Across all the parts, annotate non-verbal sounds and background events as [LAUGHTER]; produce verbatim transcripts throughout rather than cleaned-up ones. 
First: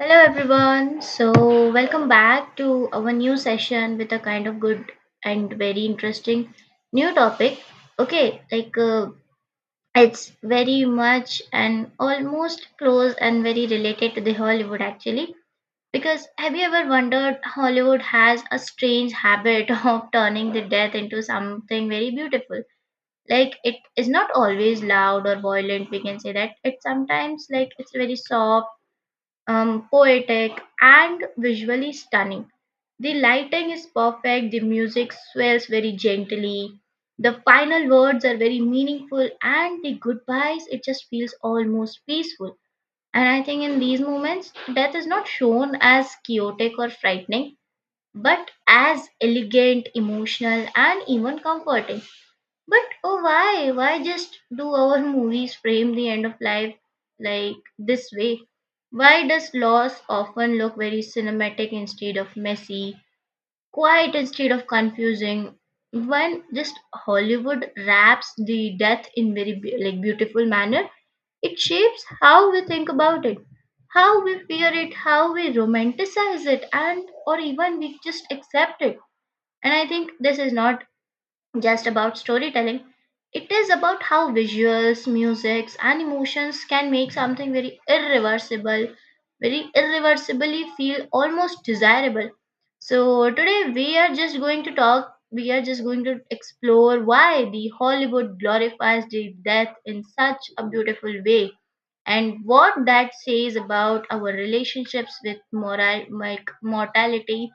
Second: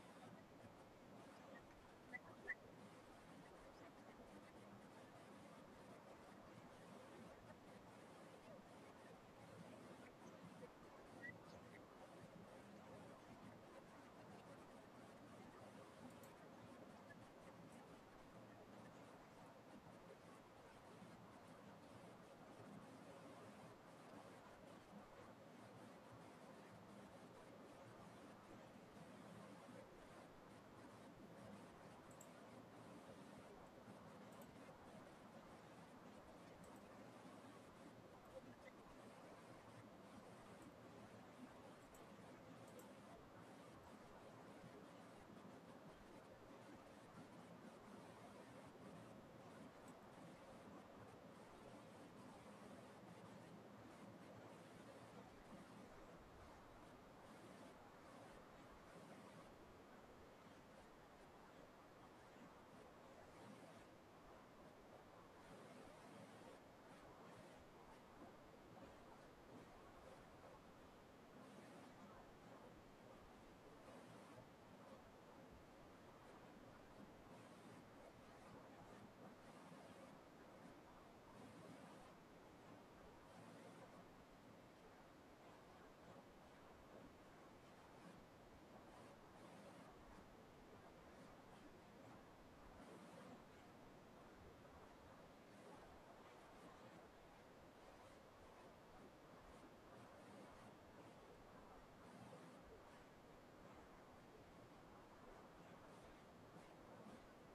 Hello everyone. So welcome back to our new session with a kind of good and very interesting new topic. Okay, like uh, it's very much and almost close and very related to the Hollywood actually. Because have you ever wondered Hollywood has a strange habit [LAUGHS] of turning the death into something very beautiful? Like it is not always loud or violent. We can say that it's sometimes like it's very soft um, poetic, and visually stunning. The lighting is perfect, the music swells very gently, the final words are very meaningful, and the goodbyes, it just feels almost peaceful. And I think in these moments, death is not shown as chaotic or frightening, but as elegant, emotional, and even comforting. But oh, why? Why just do our movies frame the end of life like this way? Why does loss often look very cinematic instead of messy, quiet instead of confusing? When just Hollywood wraps the death in very be- like beautiful manner, it shapes how we think about it, how we fear it, how we romanticize it, and or even we just accept it. And I think this is not just about storytelling. It is about how visuals, musics, and emotions can make something very irreversible, very irreversibly feel almost desirable. So, today we are just going to talk, we are just going to explore why the Hollywood glorifies the death in such a beautiful way and what that says about our relationships with moral, like mortality,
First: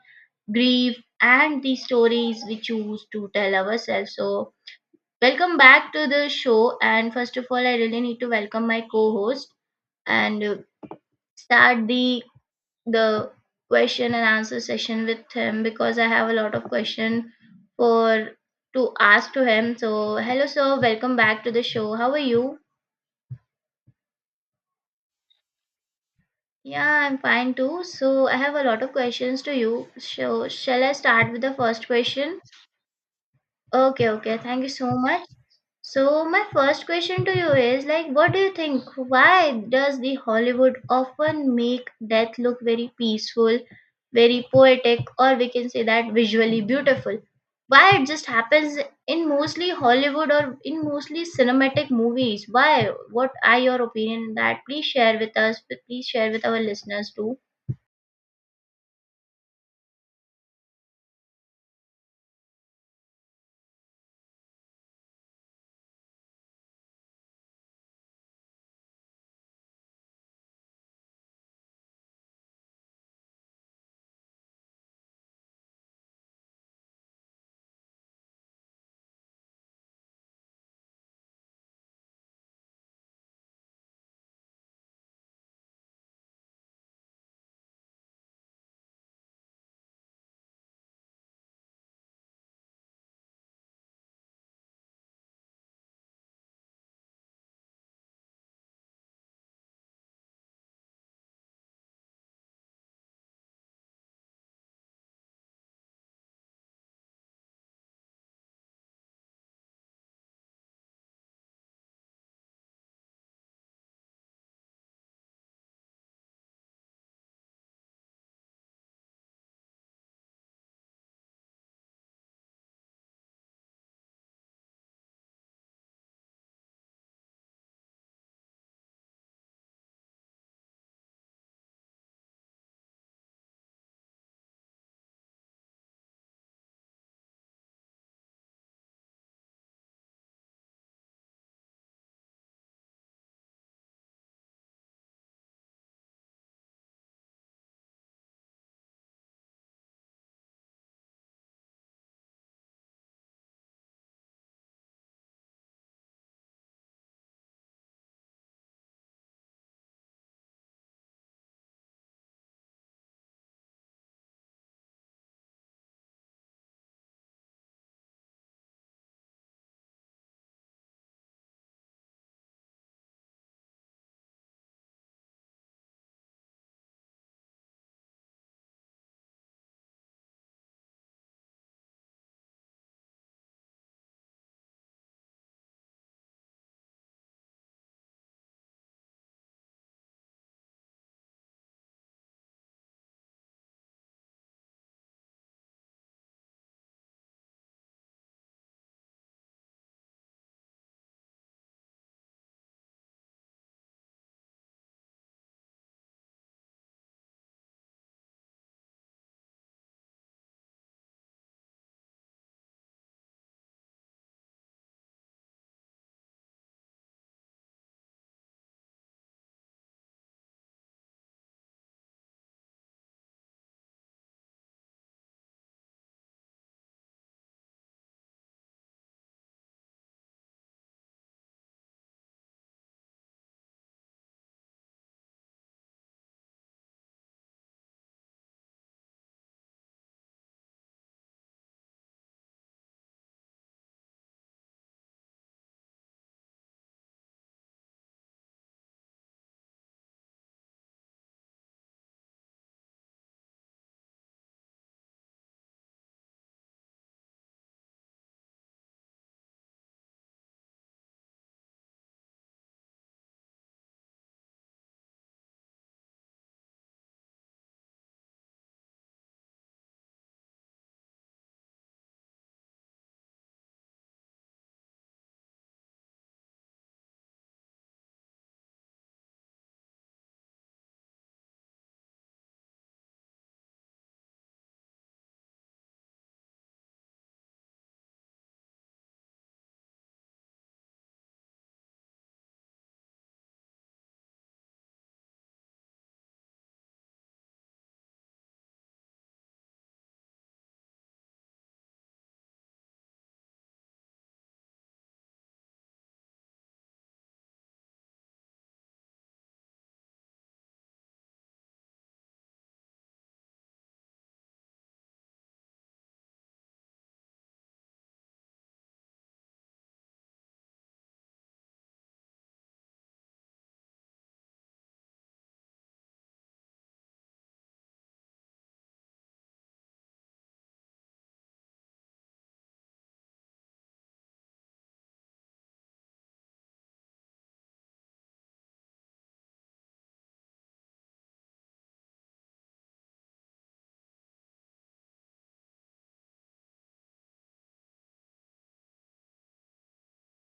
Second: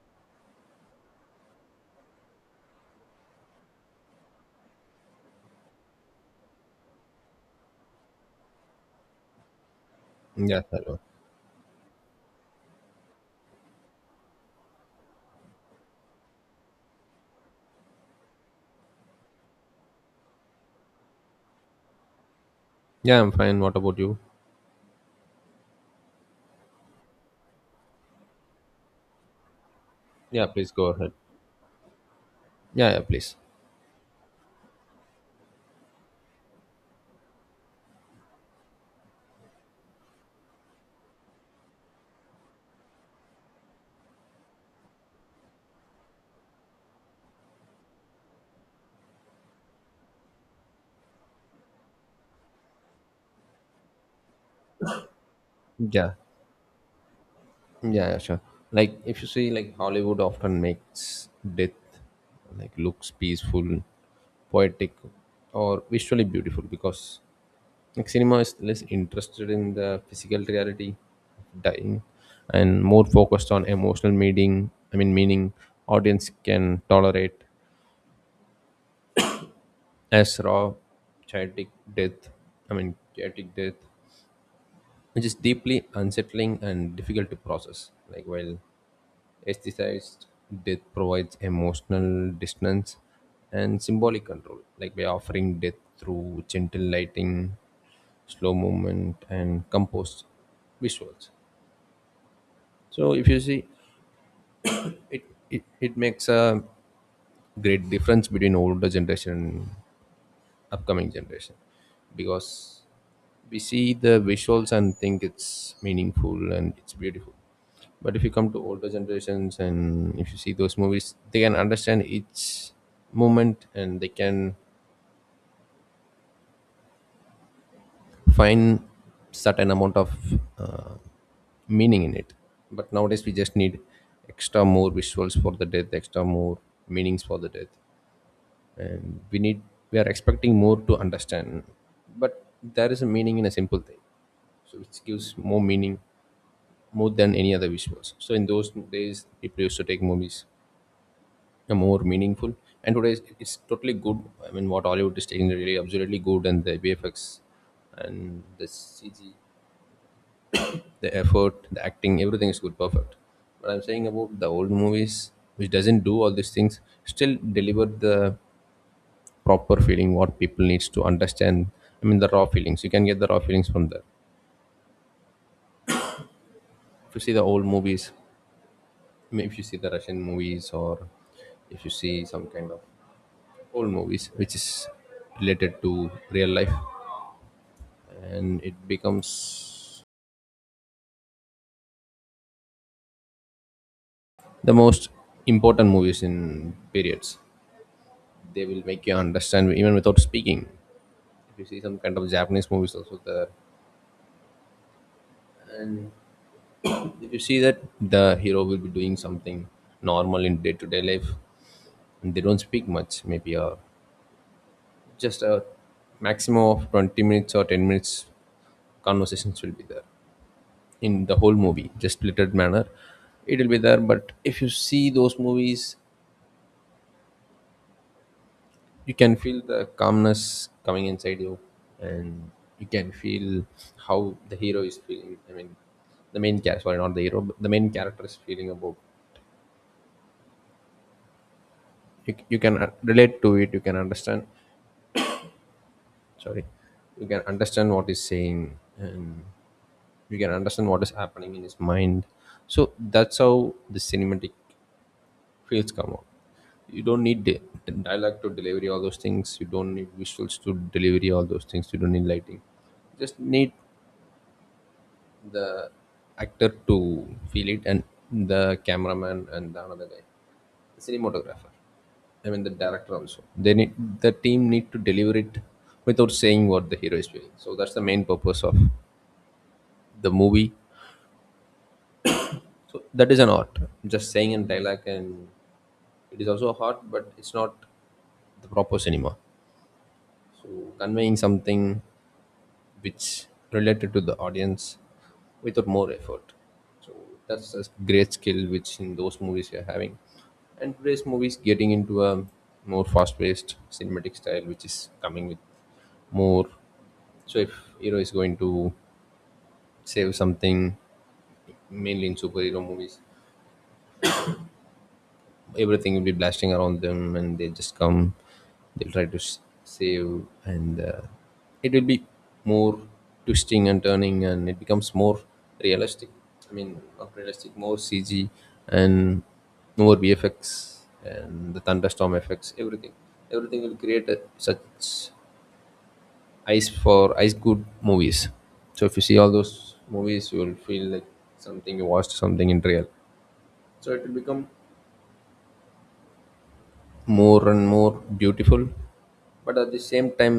grief, and the stories we choose to tell ourselves. So, welcome back to the show. And first of all, I really need to welcome my co-host and uh, Yeah, hello. start the the question and answer session with him because I have a lot of question for to ask to him. So, hello, sir. Welcome back to the show. How are you? Yeah, I'm fine. What about you? Yeah, I'm fine too. So I have a lot of questions to you. Yeah, So please shall go I ahead. start with the first question? Yeah, yeah, please. Okay, okay. Thank you so much. So my first question to you is like what do you think why does the Hollywood often make death look very peaceful, very poetic or we can say that visually beautiful? Why it just happens in mostly Hollywood or in mostly cinematic movies? Why? What are your opinion on that? Please share with us. Please Yeah, share with our listeners too. yeah, yeah, sure. Like, if you see, like, Hollywood often makes death like looks peaceful, poetic, or visually beautiful because like cinema is less interested in the physical reality of dying and more focused on emotional meaning. I mean, meaning audience can tolerate as raw, chaotic death. I mean, chaotic death which is deeply unsettling and difficult to process. Like while aestheticized death provides emotional distance and symbolic control, like by offering death through gentle lighting, slow movement, and composed visuals. So if you see it, it it makes a great difference between older generation and upcoming generation because we see the visuals and think it's meaningful and it's beautiful, but if you come to older generations and if you see those movies, they can understand each moment and they can find certain amount of uh, meaning in it. But nowadays we just need extra more visuals for the death, extra more meanings for the death, and we need we are expecting more to understand. But there is a meaning in a simple thing, so it gives more meaning more than any other visuals. So in those days people used to take movies uh, more meaningful, and today it's it's totally good. I mean, what Hollywood is taking is really absolutely good, and the VFX and the CG, the effort, the acting, everything is good, perfect. But I'm saying about the old movies which doesn't do all these things, still delivered the proper feeling what people needs to understand. I mean, the raw feelings, you can get the raw feelings from there if you see the old movies. I mean, if you see the Russian movies, or if you see some kind of old movies which is related to real life and it becomes the most important movies in periods, they will make you understand even without speaking. If you see some kind of Japanese movies also there, and if you see that the hero will be doing something normal in day-to-day life, they don't speak much, maybe uh, just a maximum of twenty minutes or ten minutes conversations will be there in the whole movie, just littered manner it will be there. But if you see those movies, you can feel the calmness coming inside you, and you can feel how the hero is feeling. I mean, the main character, sorry, not the hero but the main character is feeling about you, you can uh, relate to it, you can understand, sorry, you can understand what he's saying, and you can understand what is happening in his mind. So that's how the cinematic fields come out. You don't need di- dialogue to delivery all those things, you don't need visuals to delivery all those things, you don't need lighting, just need the actor to feel it, and the cameraman and the another guy, the cinematographer, I mean the director also, they need, the team need to deliver it without saying what the hero is feeling. So that's the main purpose of the movie. So that is an art. Just saying and dialogue, and it is also a art, but it's not the proper cinema. So conveying something which related to the audience without more effort. So that's a great skill which in those movies you're having. And today's movies getting into a more fast-paced cinematic style, which is coming with more. So if hero is going to save something, mainly in superhero movies, everything will be blasting around them and they just come, they'll try to s- save, and uh, it will be more twisting and turning and it becomes more realistic. I mean, not realistic, more CG and more VFX and the thunderstorm effects, everything, everything will create a, such ice for ice good movies. So if you see all those movies, you will feel like something you watched something in real. So it will become more and more beautiful, but at the same time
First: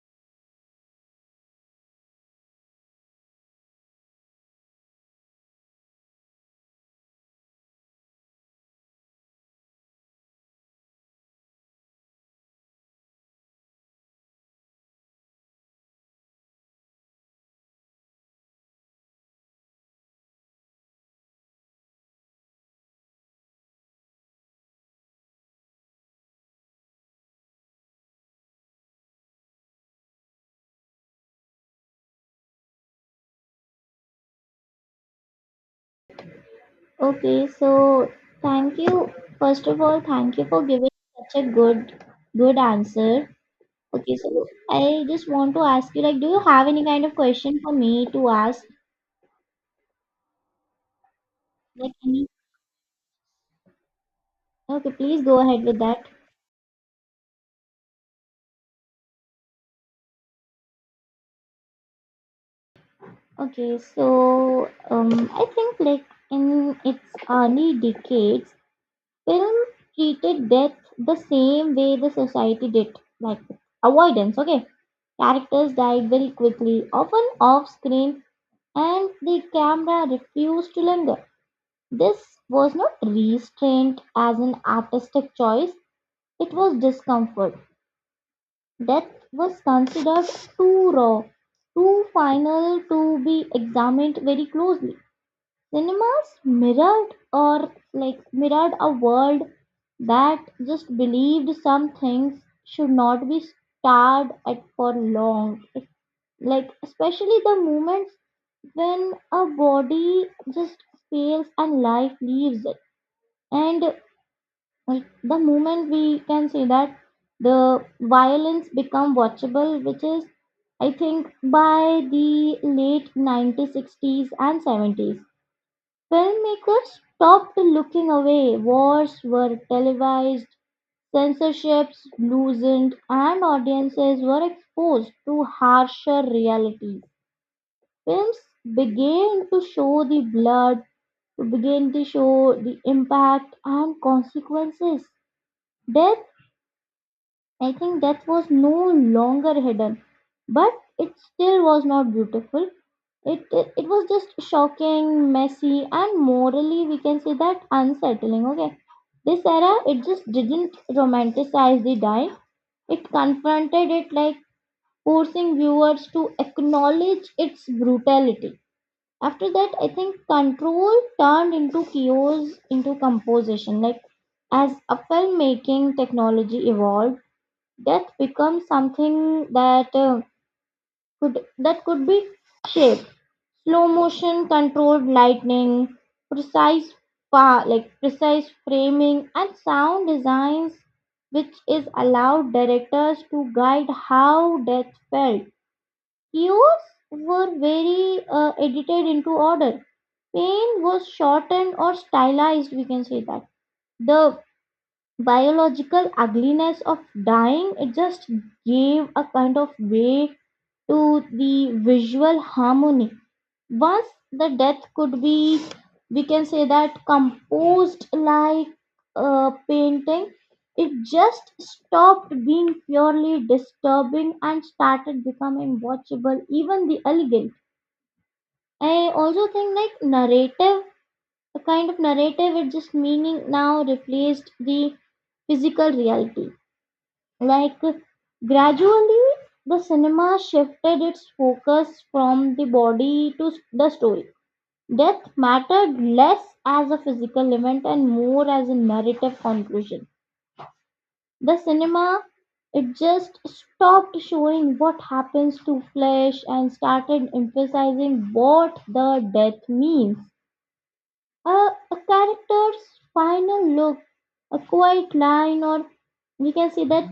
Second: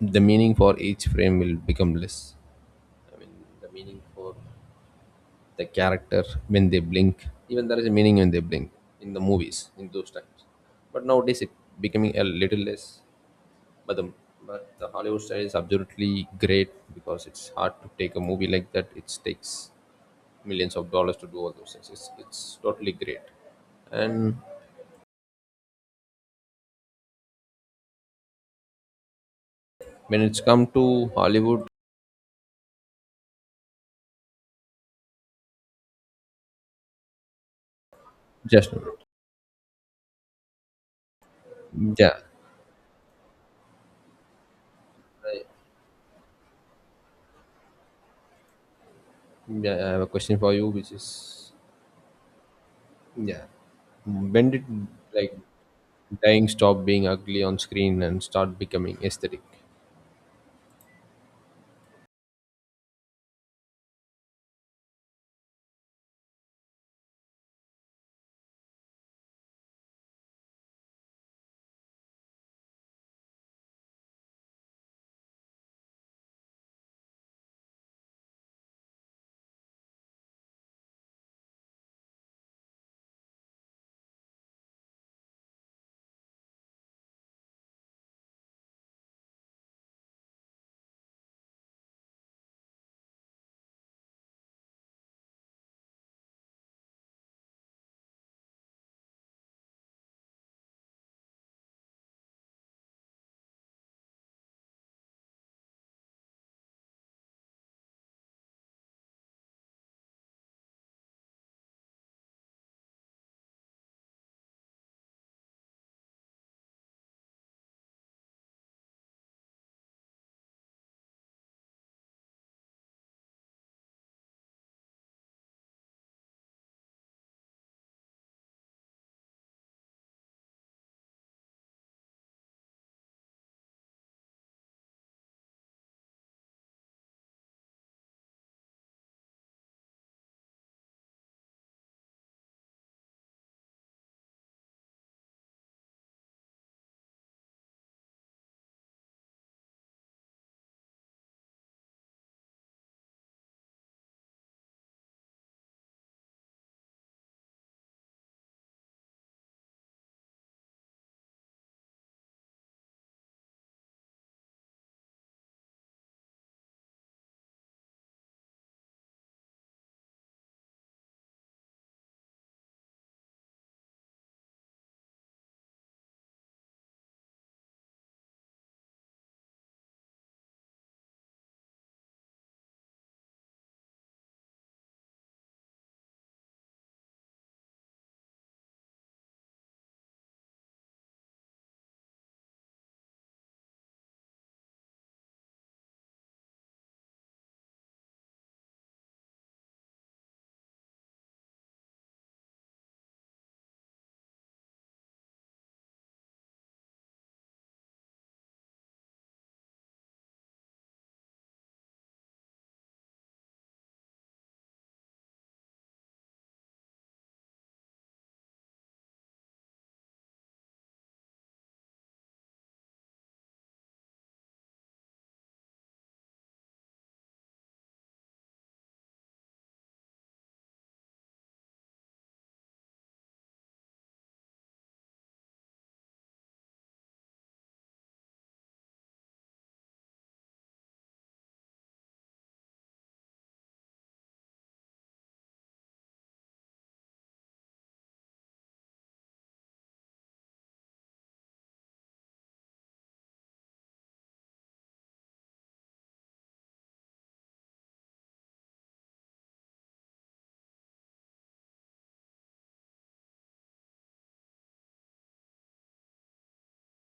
the meaning for each frame will become less. I mean, the meaning for the character when they blink, even there is a meaning when they blink in the movies in those times, but nowadays it becoming a little less. But the but the Hollywood style is absolutely great because it's hard to take a movie like that, it takes millions of dollars to do all those things. It's, it's totally great. And when it's come to Hollywood, Okay, so just thank no. you. First of all, thank you for giving such a good Yeah, good answer. Okay, so I just want to ask you, like, do you have any kind of question for me to ask? yeah. I have a question for you, which is, Like, any? yeah, when did Okay, please like go ahead with that. dying stop being ugly on screen and start becoming aesthetic? Okay, so um, I think like in its early decades, film treated death the same way the society did, like avoidance. Okay, characters died very quickly, often off screen and the camera refused to linger. This was not restraint as an artistic choice, it was discomfort. Death was considered too raw, too final to be examined very closely. Cinemas mirrored or like mirrored a world that just believed some things should not be starred at for long. Like especially the moments when a body just fails and life leaves it and uh, the moment we can say that the violence become watchable, which is I think by the late nineteen sixties and seventies filmmakers stopped looking away. Wars were televised, censorships loosened, and audiences were exposed to harsher realities. Films began to show the blood, to begin to show the impact and consequences. Death, I think death was no longer hidden, but it still was not beautiful. It, it, it was just shocking, messy, and morally, we can say that unsettling. Okay, this era it just didn't romanticize the dying, it confronted it like forcing viewers to acknowledge its brutality. After that, I think control turned into cues into composition. Like as a filmmaking technology evolved, death becomes something that uh, could that could be shaped. Slow motion, controlled lightning, precise pa- like precise framing, and sound designs, which is allowed directors to guide how death felt. Years were very uh, edited into order. Pain was shortened or stylized, we can say that. The biological ugliness of dying it just gave a kind of way to the visual harmony. Once the death could be, we can say that, composed like a painting, it just stopped being purely disturbing and started becoming watchable, even the elegant. I also think like narrative, a kind of narrative with just meaning now replaced the physical reality. Like gradually, the cinema shifted its focus from the body to the story. Death mattered less as a physical event and more as a narrative conclusion. The cinema it just stopped showing what happens to flesh and started emphasizing what the death means. A, a character's final look, a quiet line, or we can say that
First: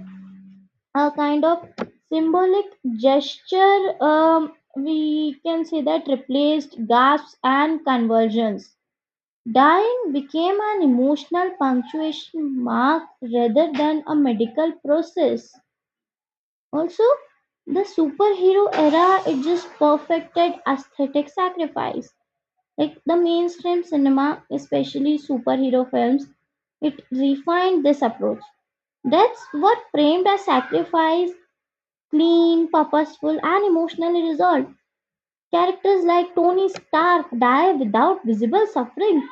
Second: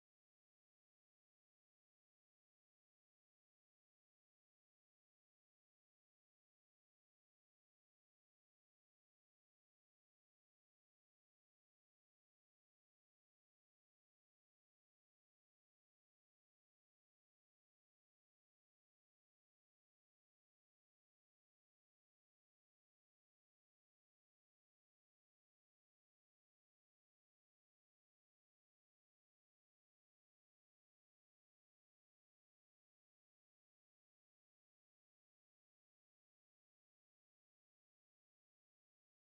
a kind of symbolic gesture, um, we can say that replaced gasps and conversions. Dying became an emotional punctuation mark rather than a medical process. Also, the superhero era it just perfected aesthetic sacrifice, like the mainstream cinema, especially superhero films, it refined this approach. Deaths were framed as sacrifice, clean, purposeful, and emotionally resolved. Characters like Tony Stark die without visible suffering.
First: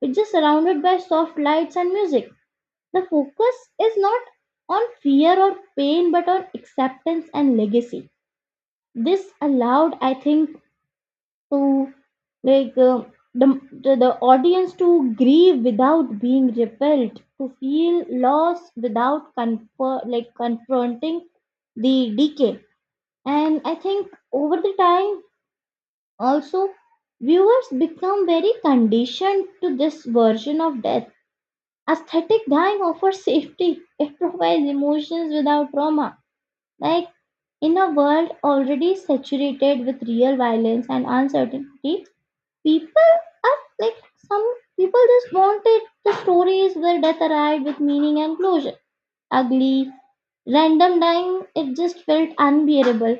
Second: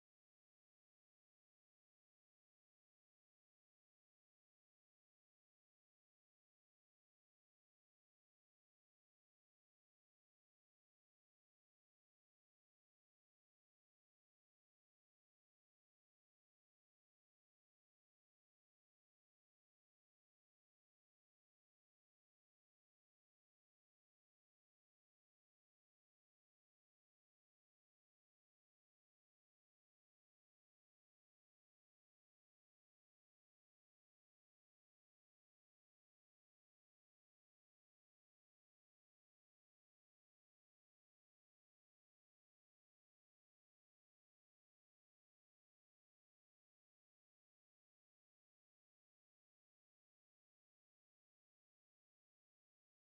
It's just surrounded by soft lights and music. The focus is not on fear or pain but on acceptance and legacy. This allowed, I think, to like uh, the, the the audience to grieve without being repelled, to feel loss without confer- like confronting the decay. And I think over the time also viewers become very conditioned to this version of death. Aesthetic dying offers safety, it provides emotions without trauma. Like in a world already saturated with real violence and uncertainty, people are like some people just wanted the stories where death arrived with meaning and closure. Ugly, random dying, it just felt unbearable.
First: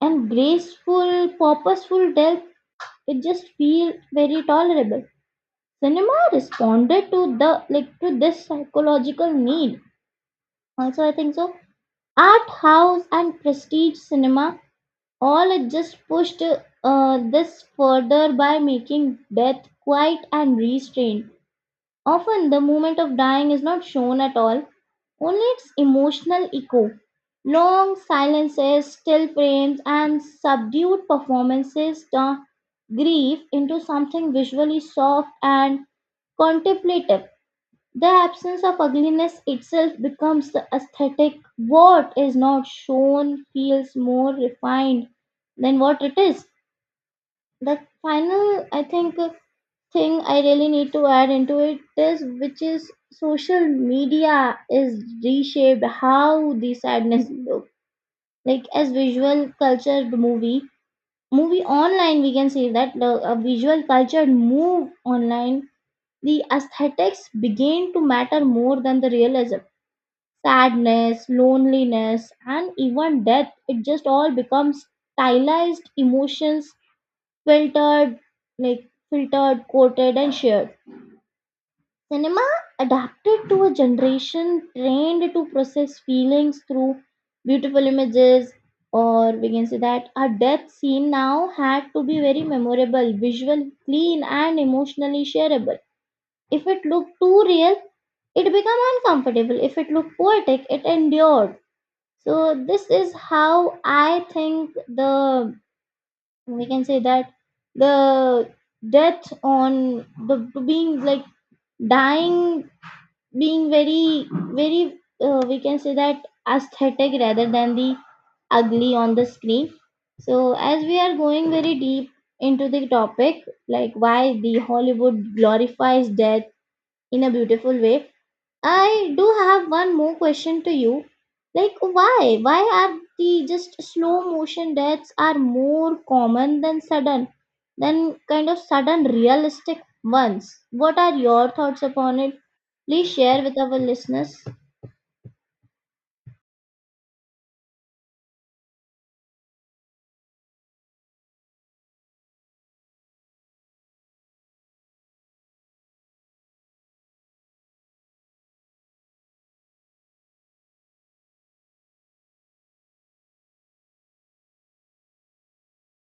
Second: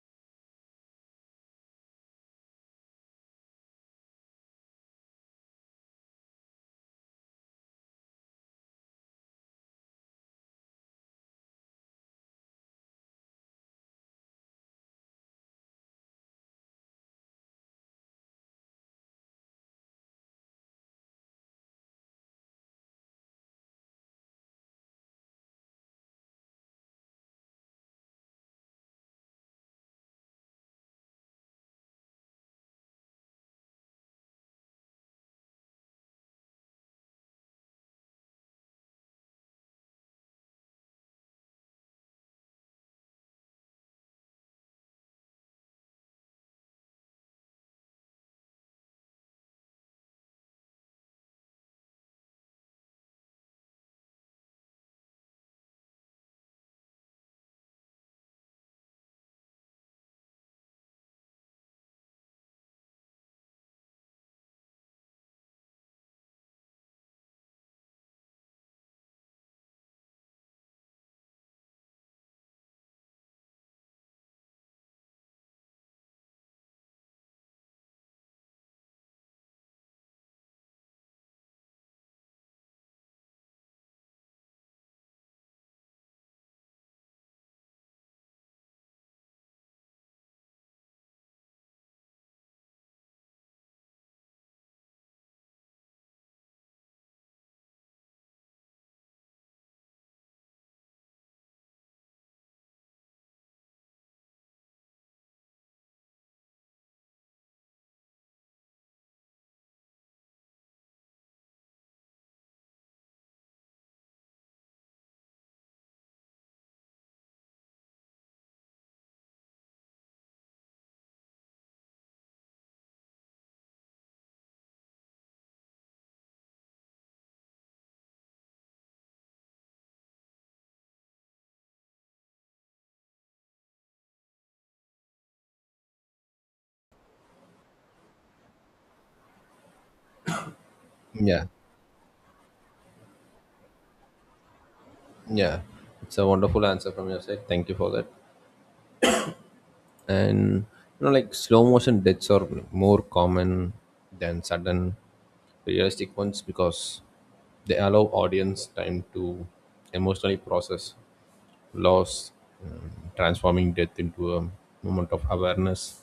And graceful, purposeful death, it just feel very tolerable. Cinema responded to the like to this psychological need. Also, I think so. Art house and prestige cinema all it just pushed uh, this further by making death quiet and restrained. Often the moment of dying is not shown at all, only its emotional echo. Long silences, still frames, and subdued performances turn grief into something visually soft and contemplative. The absence of ugliness itself becomes the aesthetic. What is not shown feels more refined than what it is. The final, I think, thing I really need to add into it is which is social media is reshaped how the sadness look like as visual cultured movie movie online, we can say that the a visual cultured move online, the aesthetics begin to matter more than the realism. Sadness, loneliness, and even death, it just all becomes stylized emotions filtered, like filtered, quoted, and shared. Cinema adapted to a generation trained to process feelings through beautiful images, or we can say that a death scene now had to be very memorable, visual, clean, and emotionally shareable. If it looked too real, it became uncomfortable. If it looked poetic, it endured. So, this is how I think the we can say that the death on the being like dying being very very uh, we can say that aesthetic rather than the ugly on the screen. So as we are going very deep into the topic, like why the Hollywood glorifies death in a beautiful way, I do have one more question to you. Like, why? Why are the just slow motion deaths are more common than sudden, than kind of sudden realistic ones? What are Yeah, your thoughts upon it? Please share with our listeners. yeah. It's a wonderful answer from your side. Thank you for that. And you know, like slow motion deaths are more common than sudden, realistic ones because they allow audience time to emotionally process loss, um, transforming death into a moment of awareness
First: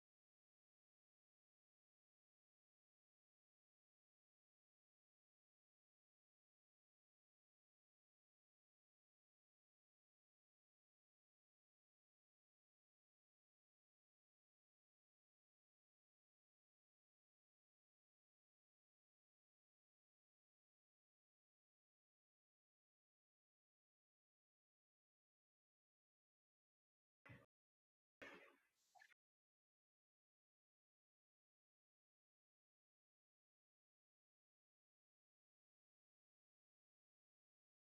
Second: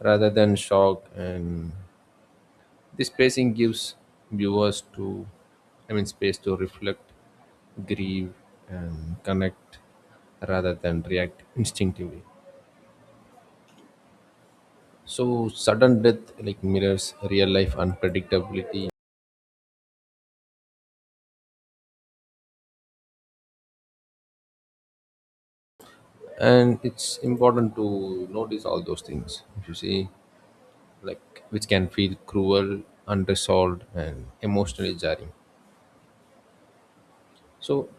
rather than shock. And this pacing gives viewers to, I mean, space to reflect, grieve, and connect rather than react instinctively. So sudden death like mirrors real life unpredictability, and it's important to notice all those things if you see, like, which can feel cruel, unresolved, and emotionally jarring. So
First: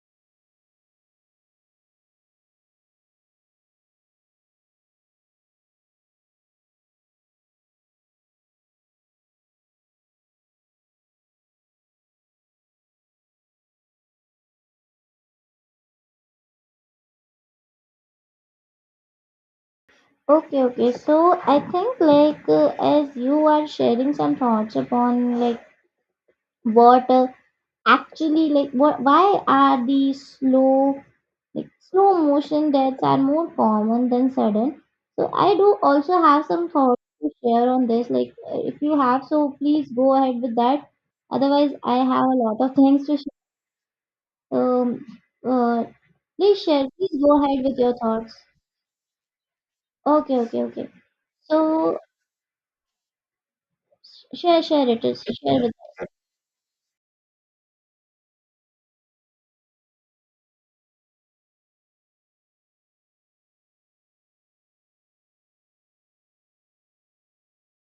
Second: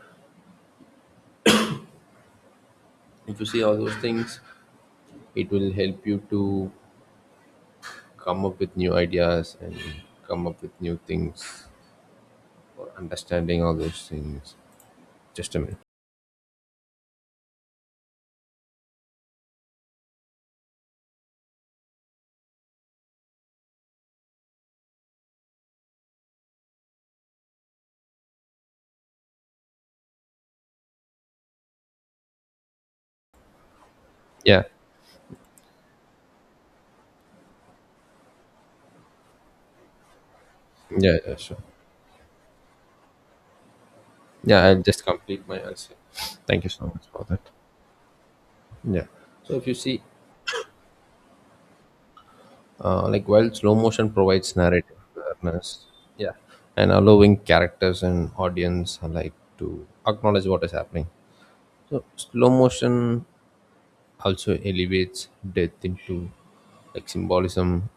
if you see all those things, it will help you to come up with new ideas and come up with new things or understanding all those things. Just a minute. Okay, okay. So I think like uh, as you are sharing some thoughts upon like what uh, actually, like what? Why are these slow, like slow motion deaths are more common than Yeah. sudden? So I do also have some thoughts to share on this. Like uh, if you have, so please go ahead with that. Yeah, yeah, sure. Otherwise, I have a lot of [LAUGHS] things to share. Yeah, I'll just Um, complete my uh, answer. please Thank you so share. much Please for go that. ahead with your thoughts. Yeah. So if you see, Okay, okay, okay. So uh, like while slow motion provides share, share narrative it. Share with. awareness, yeah, and allowing characters and audience alike to acknowledge what is happening. So slow motion also elevates death into like symbolism,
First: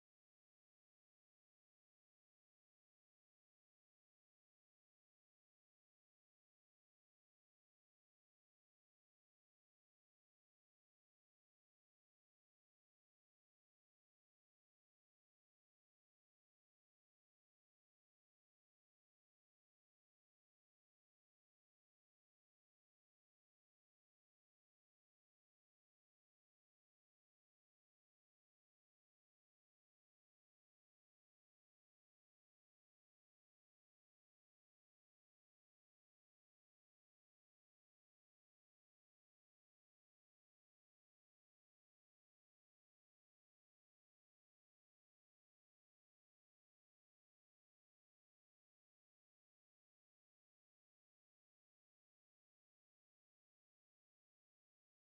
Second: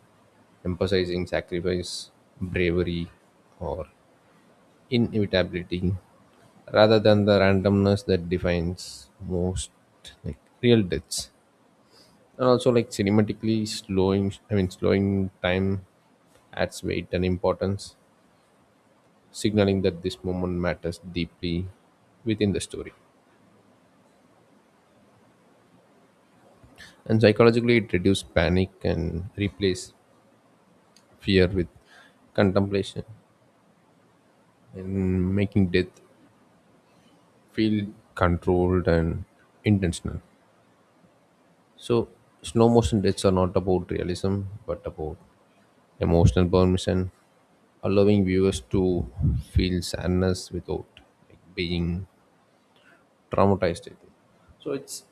emphasizing sacrifice, bravery, or inevitability, rather than the randomness that defines most like real deaths. And also like cinematically slowing, I mean slowing time adds weight and importance, signaling that this moment matters deeply within the story. And psychologically, it reduces panic and replace fear with contemplation, and making death feel controlled and intentional. So slow motion deaths are not about realism but about emotional permission, allowing viewers to feel sadness without, like, being traumatized, I think. It's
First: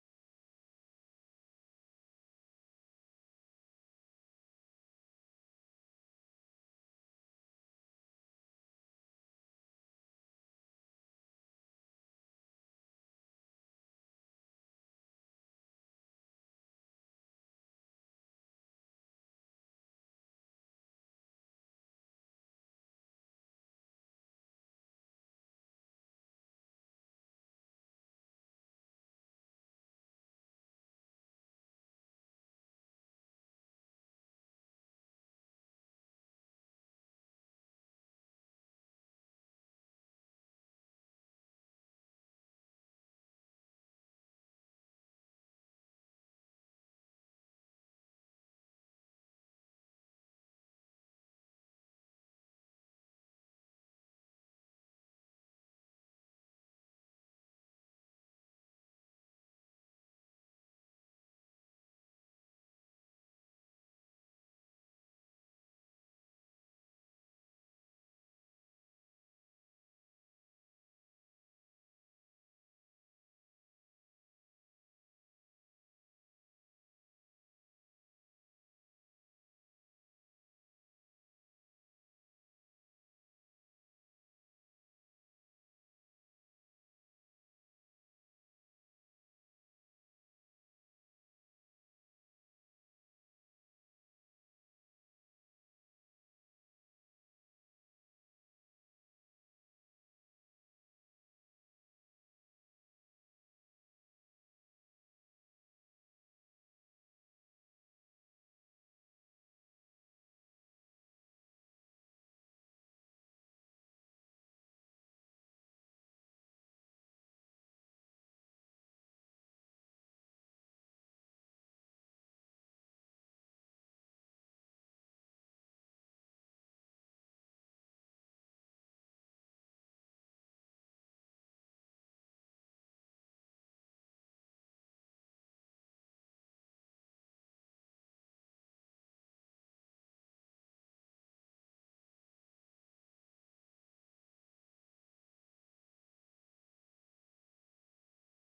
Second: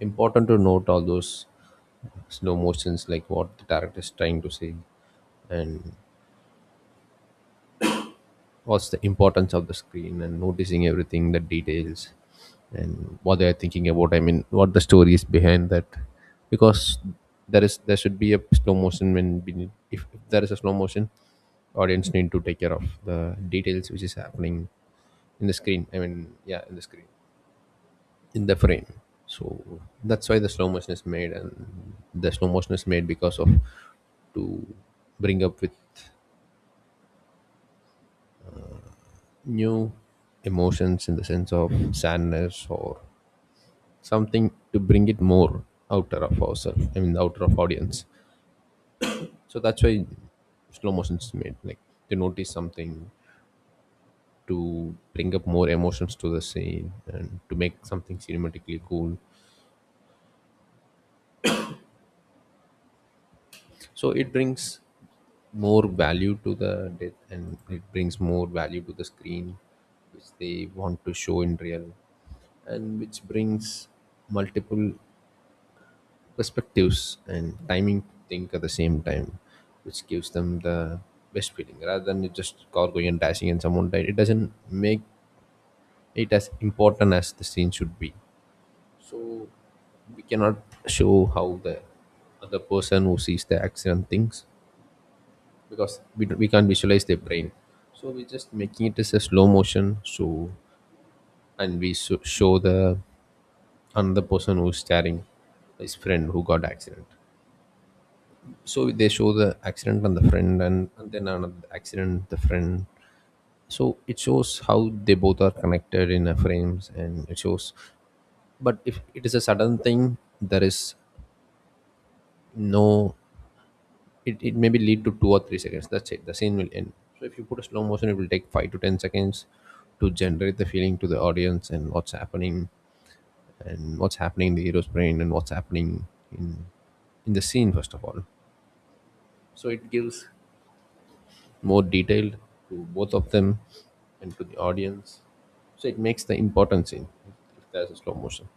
important to note all those slow motions, like what the director is trying to say, and what's the importance of the screen and noticing everything the details and what they are thinking about. I mean, what the story is behind that, because there is there should be a slow motion when we need, if, if there is a slow motion, audience need to take care of the details which is happening in the screen. I mean, yeah, in the screen, in the frame. So that's why the slow motion is made, and the slow motion is made because of to bring up with new emotions in the sense of sadness or something, to bring it more outer of ourselves. I mean the outer of audience. So that's why slow motion is made, like to notice something, to bring up more emotions to the scene and to make something cinematically cool. So it brings more value to the death and it brings more value to the screen which they want to show in real, and which brings multiple perspectives and timing think at the same time, which gives them the best feeling rather than it just car going and dashing and someone died. It doesn't make it as important as the scene should be. So we cannot show how the other person who sees the accident thinks, because we, don't- we can't visualize their brain. So we're just making it as a slow motion. So and we so, show the another person who's staring his friend who got accident. So they show the accident on the friend, and, and then another accident the friend. So it shows how they both are connected in a frames and it shows. But if it is a sudden thing, there is no, it, it maybe lead to two or three seconds, that's it, the scene will end. So if you put a slow motion it will take five to ten seconds to generate the feeling to the audience, and what's happening, and what's happening in the hero's brain, and what's happening in in the scene first of all. So it gives more detailed to both of them and to the audience. So it makes the important scene if there's a slow motion.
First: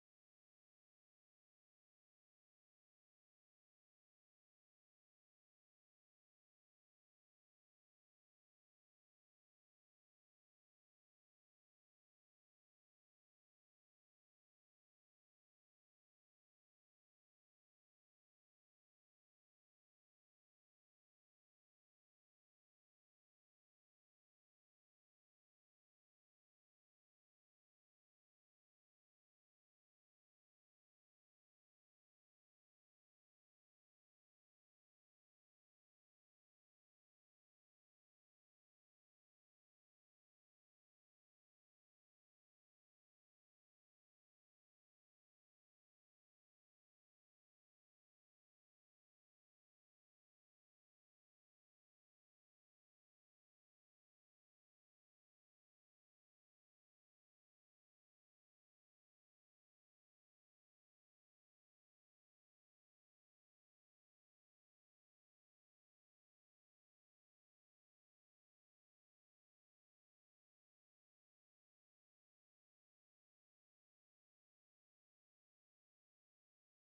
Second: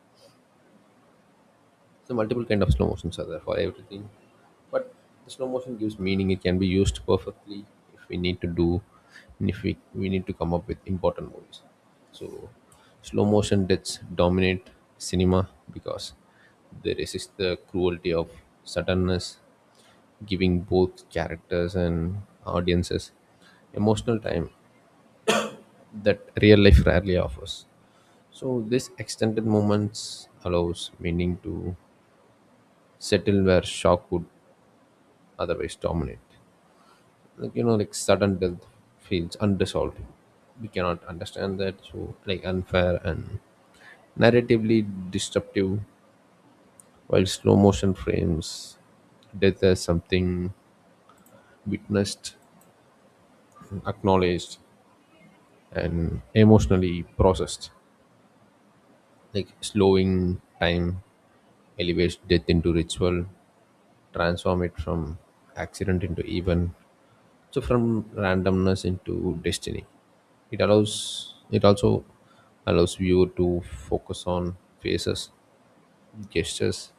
So multiple kind of slow motions are there for everything, but the slow motion gives meaning. It can be used perfectly if we need to do, and if we we need to come up with important movies. So slow motion did dominate cinema because they resist the cruelty of suddenness, giving both characters and audiences emotional time that real life rarely offers. So this extended moments allows meaning to settle where shock would otherwise dominate. Like, you know, like sudden death feels unresolved. We cannot understand that, so like unfair and narratively disruptive. While slow motion frames death as something witnessed, acknowledged, and emotionally processed. Like slowing time elevates death into ritual, transform it from accident into even, so from randomness into destiny. It allows, it also allows viewer to focus on faces, gestures,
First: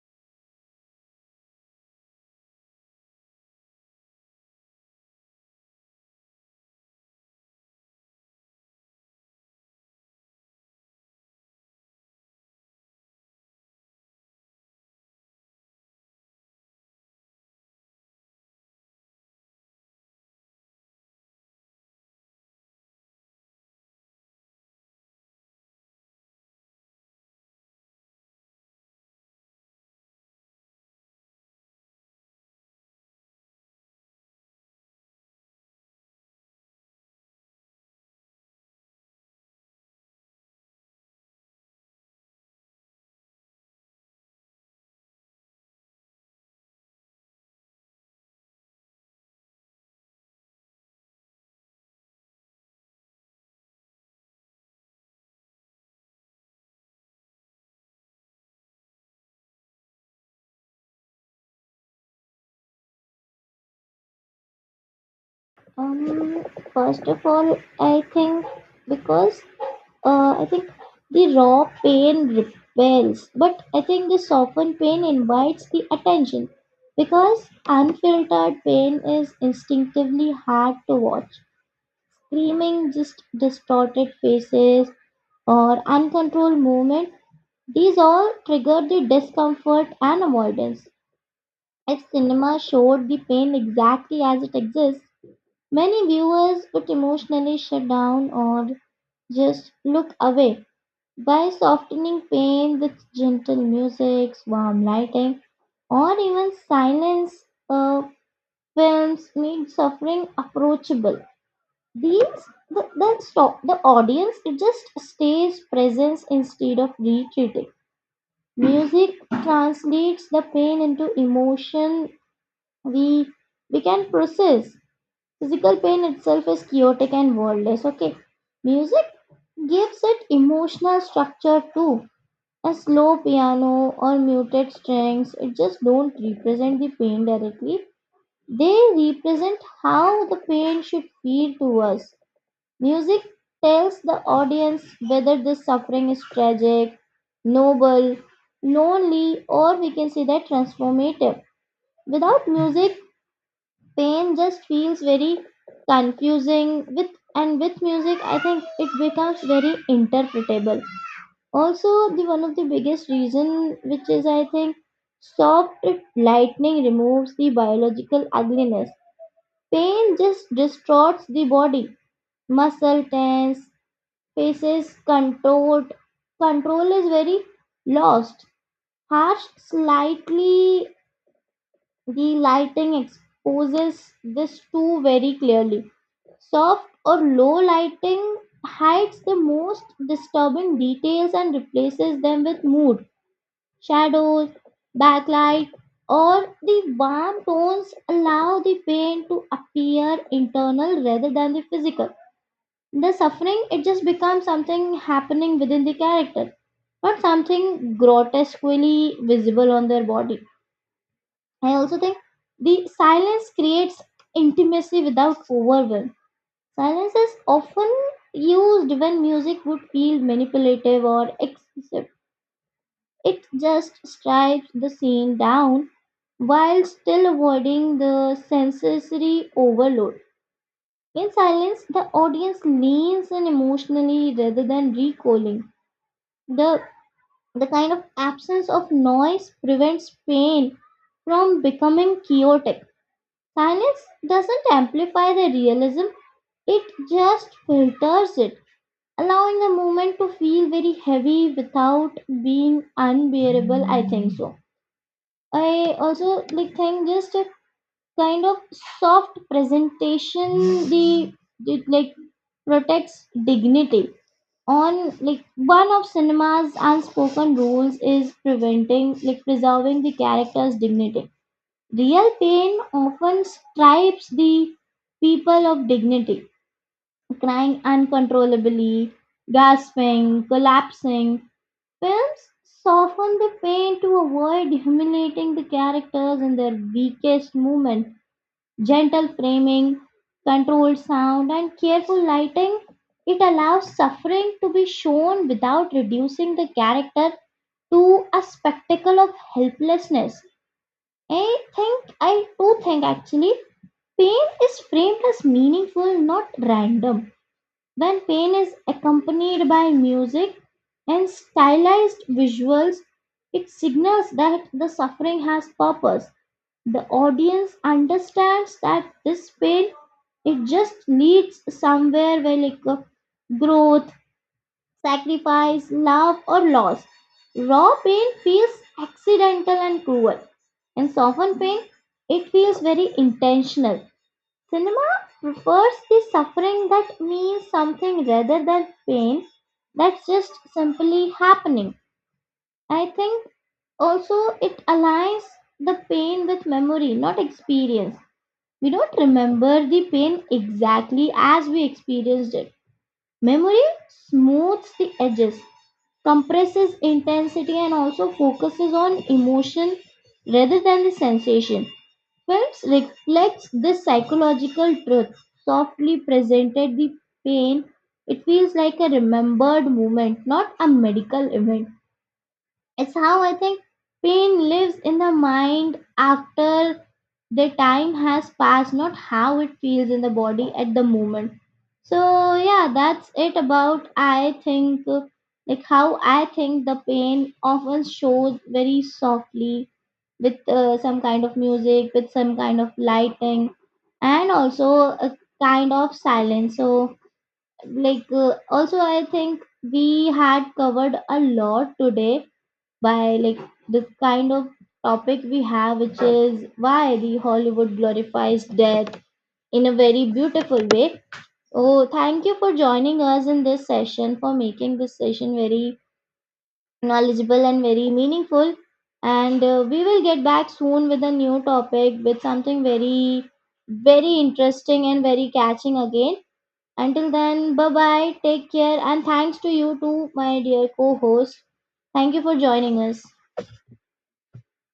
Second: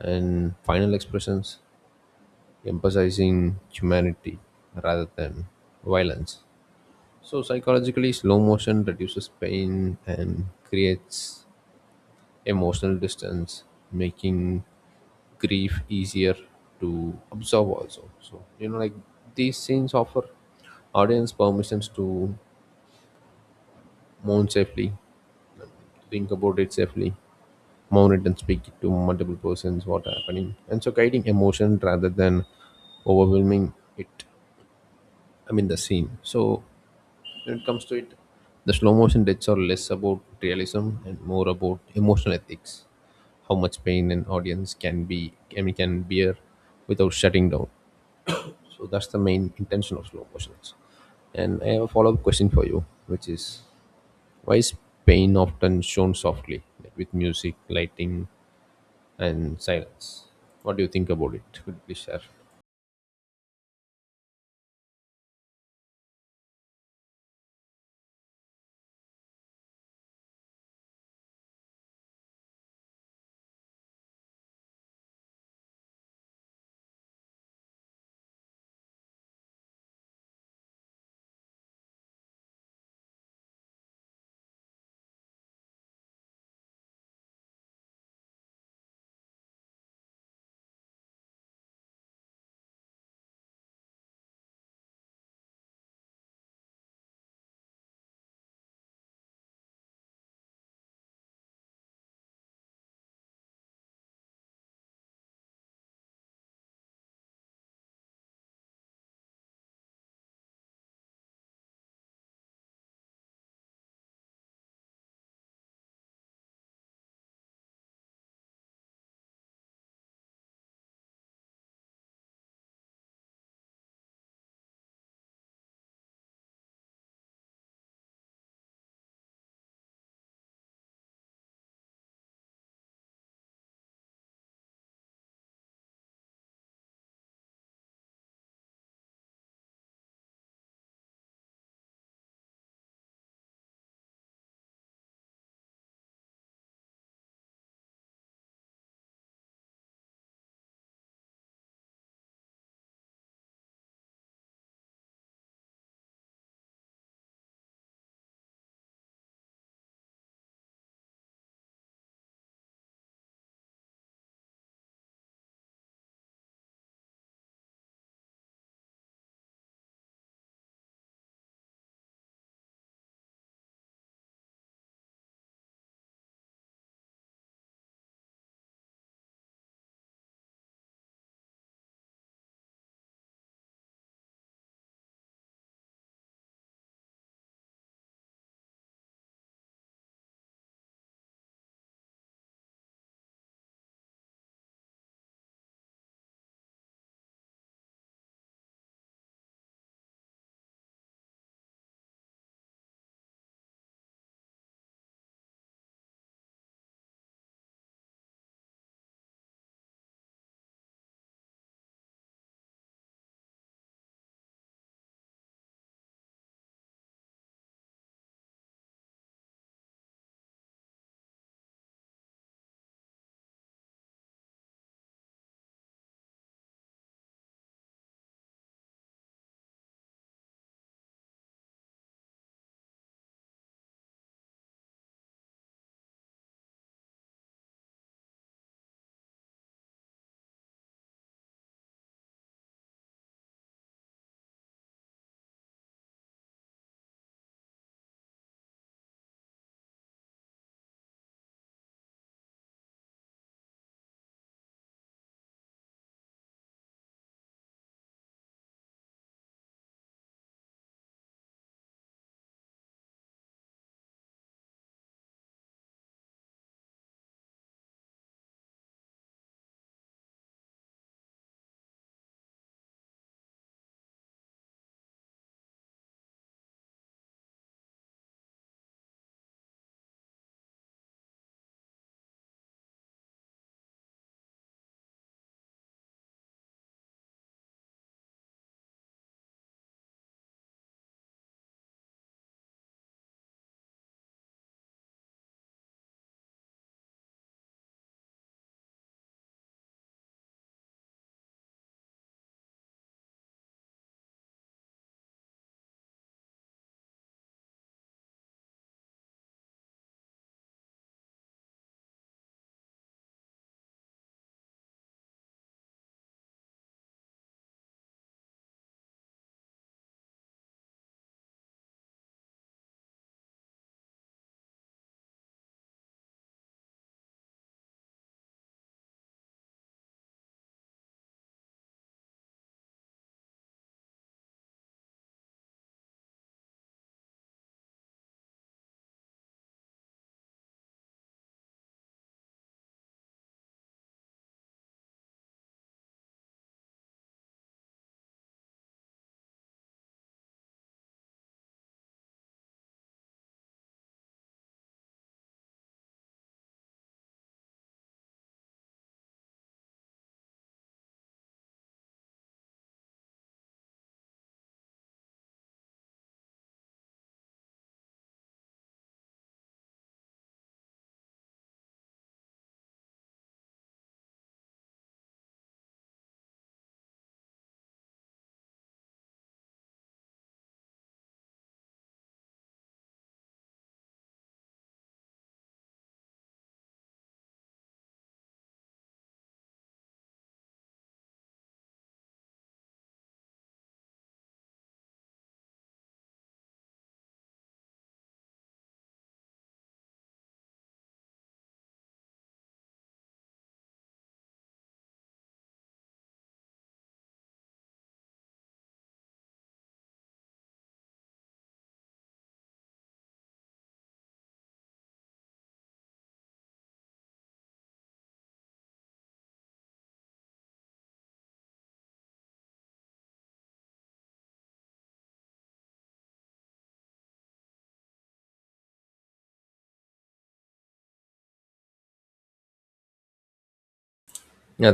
and final expressions, emphasizing humanity rather than violence. So psychologically slow motion reduces pain and creates emotional distance, making grief easier to observe also. So you know, like these scenes offer audience permissions to mourn safely, think about it safely, mourn it and speak it to multiple persons what happening, and so guiding emotion rather than overwhelming it, I mean the scene. So when it comes to it, the slow motion deaths are less about realism and more about emotional ethics, how much pain an audience can be, I mean, can bear without shutting down. So that's the main intention of slow motions. And I have a follow-up question for you, which is why is pain often shown softly, like with music, lighting, and silence? What do you think about it? Could you please share? Um, first of all, I think because uh, I think the raw pain repels, but I think the softened pain invites the attention, because unfiltered pain is instinctively hard to watch. Screaming, just distorted faces, or uncontrolled movement, these all trigger the discomfort and avoidance. If cinema showed the pain exactly as it exists, many viewers would emotionally shut down or just look away. By softening pain with gentle music, warm lighting, or even silence, uh, films made suffering approachable. These the, then stop the audience. It just stays presence instead of retreating. Music translates the pain into emotion we we can process. Physical pain itself is chaotic and worldless. Okay, music gives it emotional structure too. A slow piano or muted strings, it just don't represent the pain directly. They represent how the pain should feel to us. Music tells the audience whether this suffering is tragic, noble, lonely, or we can say that transformative. Without music, pain just feels very confusing, with and with music I think it becomes very interpretable. Also, the one of the biggest reason which is I think soft lightning removes the biological ugliness. Pain just distorts the body, muscle tense, faces contort, control is very lost. Harsh slightly, the lighting exposes this too very clearly. Soft or low lighting hides the most disturbing details and replaces them with mood. Shadows, backlight, or the warm tones allow the pain to appear internal rather than the physical. The suffering, it just becomes something happening within the character, not something grotesquely visible on their body. I also think the silence creates intimacy without overwhelm. Silence is often used when music would feel manipulative or excessive. It just strips the scene down while still avoiding the sensory overload. In silence, the audience leans in emotionally rather than recoiling. The, the kind of absence of noise prevents pain from becoming chaotic. Silence doesn't amplify the realism, it just filters it, allowing the moment to feel very heavy without being unbearable, I think so. I also like think just a kind of soft presentation, the it like protects dignity on, like, one of cinema's unspoken rules is preventing like preserving the character's dignity. Real pain often stripes the people of dignity, crying uncontrollably, gasping, collapsing. Films soften the pain to avoid humiliating the characters in their weakest moment. Gentle framing, controlled sound, and careful lighting, it allows suffering to be shown without reducing the character to a spectacle of helplessness. I think, I do think actually, pain is framed as meaningful, not random. When pain is accompanied by music and stylized visuals, it signals that the suffering has purpose. The audience understands that this pain it just leads somewhere where like uh, growth, sacrifice, love or loss. Raw pain feels accidental and cruel, and softened pain it feels very intentional. Cinema prefers the suffering that means something rather than pain that's just simply happening. I think also it aligns the pain with memory, not experience. We don't remember the pain exactly as we experienced it. Memory smooths the edges, compresses intensity, and also focuses on emotion rather than the sensation. Films reflects this psychological truth, softly presented the pain. It feels like a remembered moment, not a medical event. It's how I think pain lives in the mind after the time has passed, not how it feels in the body at the moment. So, yeah, that's it about I think uh, like how I think the pain often shows very softly with uh, some kind of music, with some kind of lighting, and also a kind of silence. So, like, uh, also, I think we had covered a lot today by like the kind of topic we have, which is why the Hollywood glorifies death in a very beautiful way. Oh, thank you for joining us in this session for making this session very knowledgeable and very meaningful, and uh, we will get back soon with a new topic with something very very interesting and very catching again. Until then, bye bye, take care, and thanks to you too, my dear co-host. Thank you for joining us. Yeah,